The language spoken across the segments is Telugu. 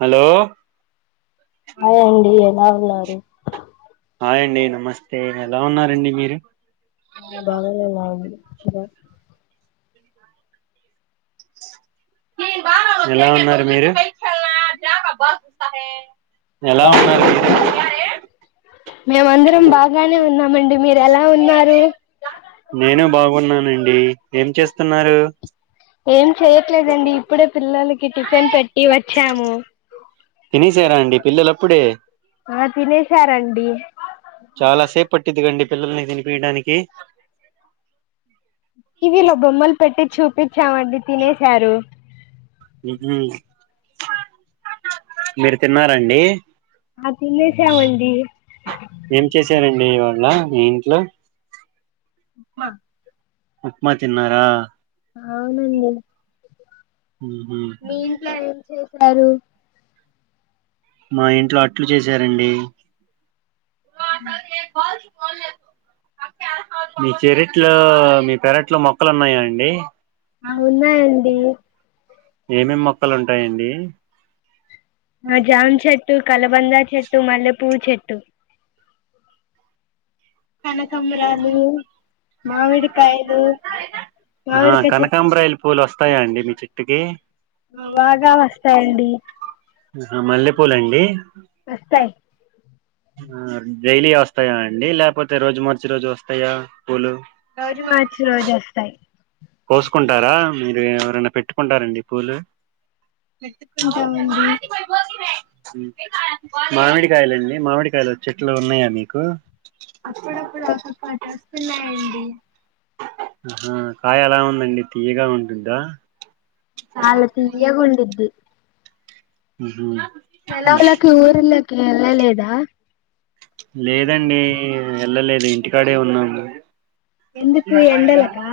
హలో హాయ్ అండీ ఎలా ఉన్నారు, హాయ్ అండీ నమస్తే ఎలా ఉన్నారండి మీరు నేను బాగానే [unintelligible] [unintelligible] ఎలా ఉన్నారు మీరు ఎలా ఉన్నారు మీరు మేము అందరం బాగానే ఉన్నామండి మీరు ఎలా ఉన్నారు, నేను బాగున్నానండి ఏం చేస్తున్నారు, ఏం చెయట్లేదండి ఇప్పుడే పిల్లలకి టిఫిన్ పెట్టి వచ్చాము, తినసారా అండి పిల్లలప్పుడే, ఆ తినేసారండి, చాలా సేపు పట్టిద్దికండి పిల్లల్ని తినిపియడానికి, టివిలో బొమ్మలు పెట్టి చూపించామండి తినేశారు, ఇజీ మీరు తిన్నారండి, ఆ తినేశామండి, ఏం చేసారండి ఇవాళ మీ ఇంట్లో, ఉప్మా ఉప్మా తిన్నారా అవునండి, ఉహు మీ ఇంట్లో ఏం చేసారు. మా ఇంట్లో అట్లు చేసారండి, ఉ మీ చెరట్లో మీ పెరట్లో మొక మొక్కలు ఉన్నాయా అండి, ఆ ఉన్నాయి అండీ ఉన్నాయండి ఏమేమి మొక్కలు ఉంటాయండి. జామా చెట్టు, కలబందా చెట్టు, మల్లె పువ్వు చెట్టు, కనకాంబరాలు, కనకంబరాలు మామిడికాయలు ఆ మామిడికాయ చెట్టు కనకాంబ్రాయిలు పువ్వులు వస్తాయా అండి మీ చెట్టుకి, బాగా వస్తాయండి, మల్లెపూలండి వస్తాయి. డైలీ వస్తాయా అండి లేకపోతే రోజు మార్చి రోజు వస్తాయా, పువ్వులు రోజు మర్చి రోజు వస్తాయి, కోసుకుంటారా మీరు ఏ ఏమైనా పెట్టుకుంటారండి పువ్వులు, తింటామండి మామిడికాయలుండి మామిడికాయలు చెట్లు ఉన్నాయా మీకు, అప్పుడప్పుడు అ పాట వస్తున్నాయండి ఆహా కాయ ఎలా ఉందండి తీయగా ఉంటుందా నళ తీయ గుండిద్ది మ్హ్ సెలవుుకి ఊర్లాకి ఎల్ల లేదా లేదండి ఎళ్ళలేదు ఇంటికాడే ఉన్నాము ఎందుకు ఎండలకా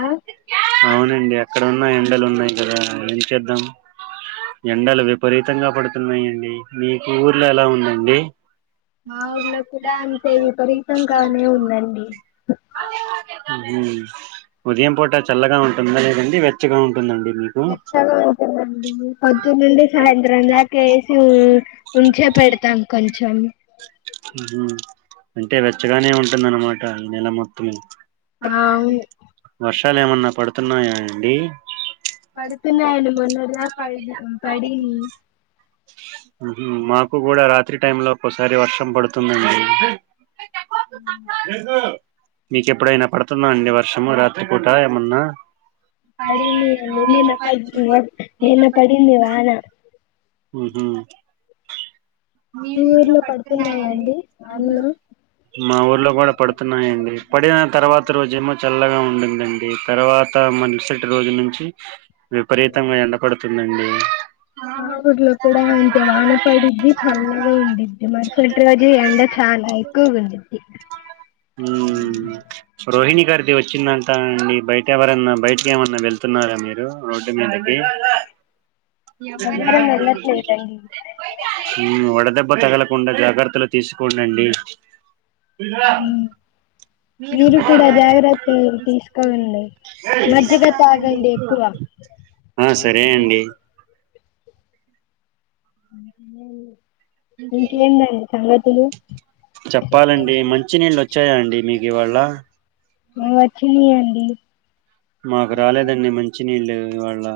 అవునండి అక్కడ ఉన్నా ఎండలు ఉన్నాయి కదా ఏంచేద్దాం ఎండలు విపరీత తంగా పడుతున్నాయండి మీకు ఊర్లో ఎలా ఉందండి [unintelligible] మా ఊర్లో కూడా అంతే విపరీతంగానే ఉందండి మ్ ఉదయం పూట చల్లగా ఉంటుందా లేదండి వెచ్చగా ఉంటుందండి మీకు వచ్చగా ఉంటుందండి పొద్దున్నుండి సాయం త్రం దాక ఏసి ఉంచే పెడతాం కొంచెం ఉహు. అంటే వెచ్చగానే ఉంటుందనమాట నెల మొత్తం ఆ అవును వర్షాల్ ఏమన్నా పడుతున్నాయా అండి పడుతున్నాయండి మొన్నడ్దాక పడింది మ్హ్ మాకు కూడా రాత్రి టై లో ఒక్కోసారి వర్షం పడుతుందండి మీకెప్పుడైనా పడుతుందా అండి వర్షము రాత్రిపూట ఏమన్నా మళ్ళీ పడింది అండి మళ్ళీ నిన్న పడి నిన్న పడింది మ్హ్ మీ ఊర్లో పడుతున్నాయాండి వానలు మా ఊర్లో గూడా పడుతున్నాయండి పడిన తర్వాత రోజేమొ చల్లగా ఉ ఉండుందండి తర్వాత మరుసటి రోజు నుంచి విపరీతంగా ఎండపడుతుందండి ఆ ఊర్లో గూడా అంతే వాన పడది చల్లగా ఉండిద్ది మరుసటి రోజు ఎండొచ్చ్ చాల ఎక్కువగుండిద్ది మ్ రోహిణీ గారి టి వచ్చిందంట అండి బయట ఎవరన్నా బయటకి ఏమన్నా వెళ్తున్నారా మీరు రోడ్డు మీదకి ఎవ్వరం వెళ్ళట్లేదండి వడదెబ్బ తగలకుండా జాగ్రత్తలు తీసుకోడండి మీరు కూడా జాగ్రత్తలు తీసుకోండి మజ్జిగ తాగండి ఎక్కువ ఆ సరే అండి ఇంకేందండి సంగతులు చెప్పాలండి మంచినీళ్ళు వచ్చాయా అండి మీకు ఇవాళ వచ్చినియ్ మాకు రాలేదండి మంచి నీళ్ళు ఇవాళ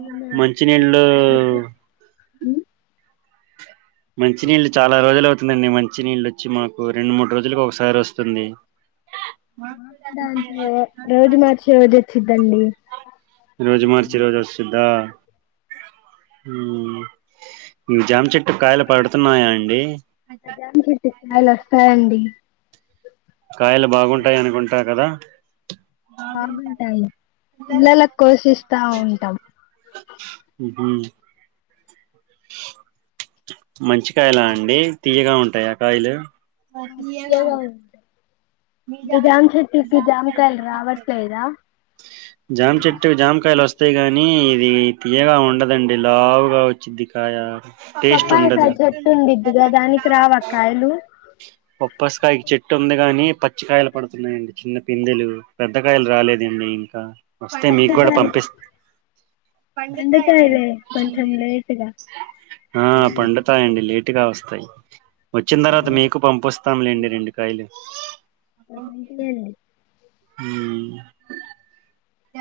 అవునా మంచినీళ్ళు మ్? మంచినీళ్ళు చాలా రోజులు అవుతుందిండి మంచి నీళ్ళు ఒచ్చి మాకు రెండు మూడు రోజులుకి ఒకసారి ఒస్తుంది అంతొ రోజు మార్చి రొజ్ ఒచ్చద్దండి రోజు మార్చి రోజు ఒస్తుద్దా మ్ జాం చెట్టు కాయలు పడుతున్నాయా అండి ఖజాన్ చెట్టు కాయలు వస్తాయండి కాయలు బాగుంటాయి అనుకుంటా కదా బాగుంటాయండి పిల్లల కోషిస్తా ఉంటాం మ్హ్ మంచి కాయలా అండి తీయగా ఉంటయా కాయలు మాకియ్యల తీయగా ఉంటాయి మీ జామచెట్టుకి జామకాయలు రావట్లేదా జామ చెట్టు జామకాయలు వస్తాయి గానీ ఇది తీయగా ఉండదండి లావుగా వచ్చిది కాయ టేస్ట్ పప్పాయి కా ఉండదు చెట్టుంది ఇద్దిగా దానికి రావక్కా యలు బప్పసకాయకి చెట్టు ఉంది గాని పచ్చి పచ్చికాయలు పడుతున్నాయండి చిన్న పిందెలు పెద్దకాయలు రాలేదండి ఇంకా వస్తే మీకు కూడా పండుతాయి పంపిస్త ఆ పండుతాయండి పండుతాయిలే కొంచెం లేటుగా ఆ పండుతాయండి లేటుగా వస్తాయి వచ్చిన తర్వాత మీకు పంపిస్తాంలేండి రెండు కాయలు [inaudible] ఉమ్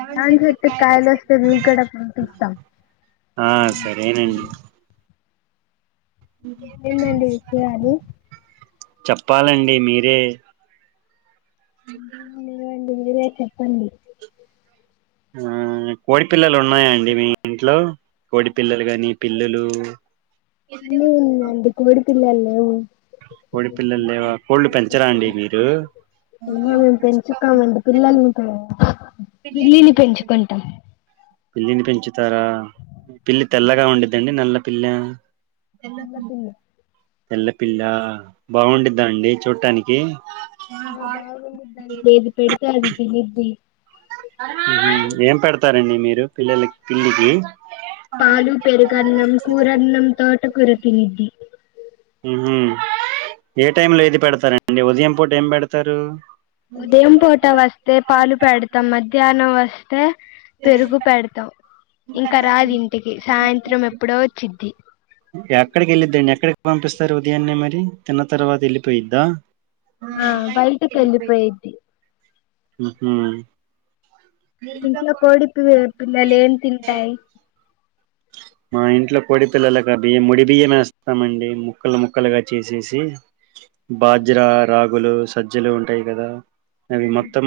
జామ చెట్టు కాయలు వస్తే మీ కూడా పంపిస్తాం ఆ సరేనండి ఏంటండి విషయాలు చెప్పాలండి మీరే [unintelligible] మీరే చెప్పండి ఆ కోడి పిల్లలు ఉన్నాయా అండి మీ ఇంట్లో కోడి పిల్లలు గాని పి పిల్లలు ఉన్నాయండీ అంటే కోడిపిల్లలు లేవు కోడి పిల్లలు లేవా కోళ్ళు పెంచరా అండి మీరు ఏమో మేము పెంచుతామండి పిల్లల మీ కూడా పిల్లులు పెంచుకుంటాం పిల్లిని పెంచుతారా పిల్లి తెల్లగా ఉండిద్దండి నల్ల పిల్లా తెల్ల పిల్లి తెల్లపిల్లా బాగుండిద్దా అండి చూడటానికి ఆ బాగుండిద్దండి ఏది పెడతే అది తినిద్ది ఏం పెడతారండి మీరు పిల్లల పిల్లికి పాలు పెరుగన్నం కూరన్నం తోట కూర తినిద్ది ఉమ్ ఏ టైమ్ లో ఏది పెడతారండి ఉదయం పూట ఏం పెడతారు ఉదయం పూట వస్తే పాలు పెడతాం మధ్యాహ్నం వస్తే పెరుగు పెడతాం ఇంకా రాదు ఇంటికి సాయంత్రం ఎప్పుడో వచ్చిద్ది ఎక్కడికి వెళ్ళిద్దండి ఎక్కడికి పంపిస్తారు ఉదయాన్నే మరి తిన్న తర్వాత వెళ్ళిపోయిద్దా ఆ బయటికి వెళ్ళిపోయిద్ది ఉ హు ఇంట్లో కోడిపి పిల్లలుఏం తింటాయి మా ఇంట్లో కోడి పిల్లలకు బియ్యం ముడి బియ్యం వేస్తామండి ముక్కలు ముక్కలుగా చేసేసి బాజ్రా రాగులు సజ్జలు ఉంటాయి కదా అవి మొత్తం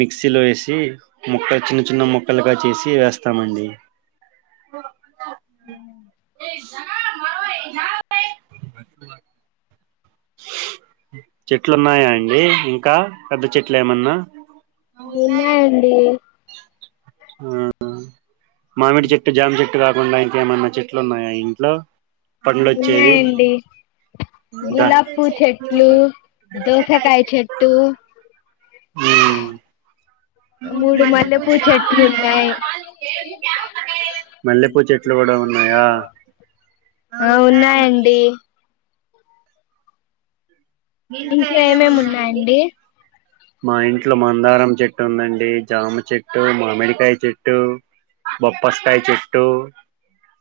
మిక్సీలో వేసి ముక్క చిన్న చిన్న ముక్కలుగా చేసి వేస్తామండి అ చెట్లు ఉన్నాయా అండి ఇంకా పెద్ద చెట్ల ఏమన్నా ఉన్నాయండీ ఉన్నాయండి ఆహ్ మామిడి చెట్టు జామి చెట్టు కాకుండా ఇంకా ఏమన్నా చెట్లు ఉన్నాయా ఇంట్లో అ పండ్లు వచ్చేవి ఉన్నాయండి దా గులాబ్ పూ చెట్లు దోసాకాయ్ చెట్టు హ్మ్మ్ మూడు మల్లెపూ చెట్లున్నాయి మల్లెపూ చెట్లు కూడా ఉన్నాయా ఆ ఉన్నాయండి మీ ఇంట్లో ఏమేమి ఉన్నాయండీ మా ఇంట్లో మందారం చెట్టు ఉందండి జామ చెట్టు మామిడికాయ చెట్టు బప్పస్తాయి చెట్టు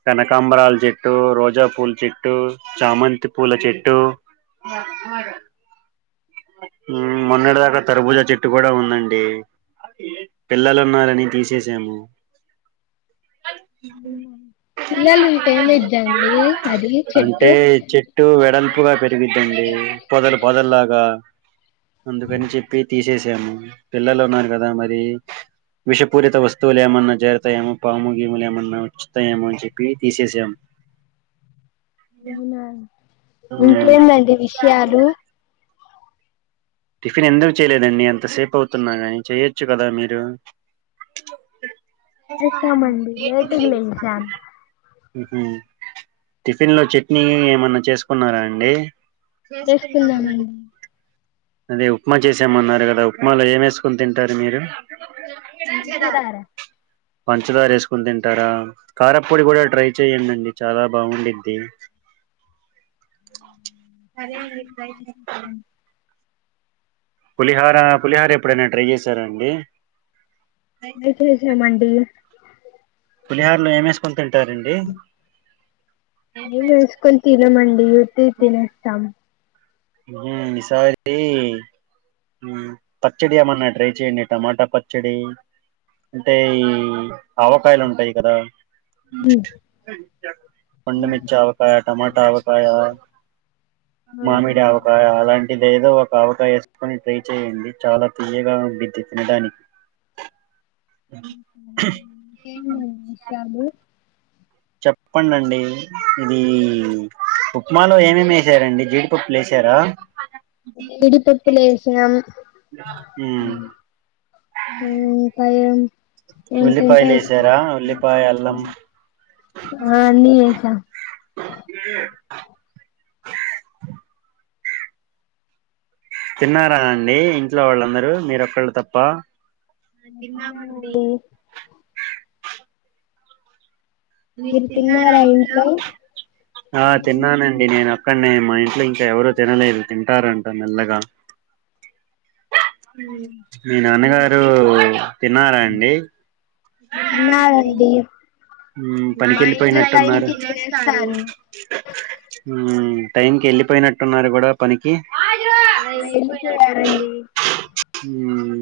కనకాంబరాల చెట్టు రోజా పూల చెట్టు చామంతి పూల చెట్టు బ మగ మొన్నటి దాకా తరబుజా చెట్టు కూడా ఉందండి పిల్లలు ఉన్నారని తీసేసాము పిల్లలు ఉంటే ఏమిద్దండి అది అంటే చెట్టు చెట్టు వెడల్పుగా పెరిగిద్దండి పొదలు పొదల్లాగా అందుకని చెప్పి తీ చేసాము పిల్లలు ఉన్నారు కదా మరి విషపూరిత వస్తువులు ఏమన్నా జేరుతాయేమో పాముగీములు ఏమన్నా వచ్చుతా ఏమో అని చెప్పి తీసేసాము అవునా ఇంకేందండి మ్మ్ విషయాలు టిఫిన్ ఎందుకు చేయలేదండి అంతసేపు అవుతున్నా కాని చేయొచ్చు కదా మీరు చేస్తామండి లేటుగా లేసాం టిఫిన్ లో చట్నీ ఏమన్నా చేసుకున్నారా అండి చేసుకుంనామండి అదే ఉప్మా చేసామన్నారు కదా ఉప్మాలో ఏం వేసుకుని తింటారు మీరు అంతేరారా పంచదారేసుకుని తింటారా కారపొడి కూడా ట్రై చెయ్యండండి చాలా బాగుండిద్ది పులిహార పులిహార ఎప్పుడైనా ట్రై చేశారాండి చేసేశామండి పులిహార్లు ఏమేసుకొని తింటారండి మేం వేసుకొని తినమండి ఉత్తివి తినేస్తాం ఉ నిసారి పచ్చడి ఏమన్నా ట్రై చెయండి టమాటా పచ్చడి అంటే ఈ ఆవకాయలు ఉంటాయి కదా పండుమిర్చ ఆవకాయ టమాటా ఆవకాయ ఆ అ ఒక అలాంటిది ఏదో ఒ కావటా వేసుకొని ట్రై చేయండి చాలా తీయగా ఉండిద్ది తినడానికి షబు చెప్పడిండి ఇది ఉప్మాలో ఏమేమి వసారండి జీడి పప్పులు వేశారా జీడిపప్పులు లేసాం హు అ పైరు ఉల్లిపాయలు ఏంటింటై వేసారా ఉల్లిపాయ అల్లం ఆన్నిసా తిన్నారా అండి ఇంట్లో వాళ్ళందరూ మీరొక్కళ్ళు తప్ప తినం అండి తిన్నామండి మీరు తిన్నారా ఇంట్లో ఆ తిన్నానండి నేను ఒక్కడ్నే మా ఇంట్లో ఇంకా ఎవరు తినలేదు తింటారం నల్లగా మ్ మీ నాన్నగారు తిన్నారా అండి తినరు అండి ఉమ్ పనికి వెళ్ళిపోయినట్టున్నారు తినేస్తారు ఉమ్ టైం కి వెళ్ళిపోయినట్టున్నారు కూడా పనికి [inaudible] ఆ వెళ్ళిపోయారండి ఉమ్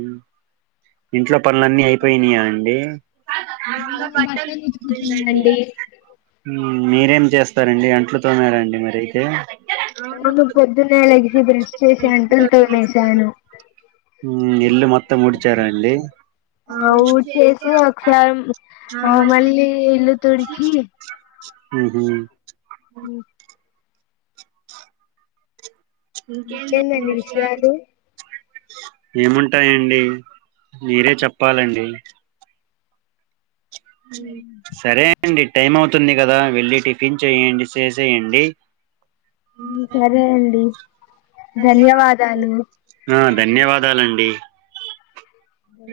ఇంట్లో పనులన్నీ అయిపోయినీయా అండి మా అమ్మ బట్టలు [unintelligible] ఉతుకుతుందండి ఉ మీరేం చేస్తారండి అంట్లు తొమారండి మరయితే అవును పొద్దున్నే లెగిసి బ్రష్ చేసి అంట్లు లేచాను. తోమేశాను ఉమ్ ఇల్లు మొత్తం ఉడిచారా అండి ఆ ఊడ్చేసి ఒకసారి మళ్ళీ ఈ ఇల్లు తుడిచి ఉహు మ్ ఇంకేమండి విషయాలు ఏముంటాయండి మీరే చెప్పాలండి ఉమ్ సరే అండి టైం అవు తుంది కదా వెళ్ళి టిఫిన్ చేయండి సేసేయండి సరే అండి ధన్యవాదాలు ఆ ధన్యవాదాలండి ఆ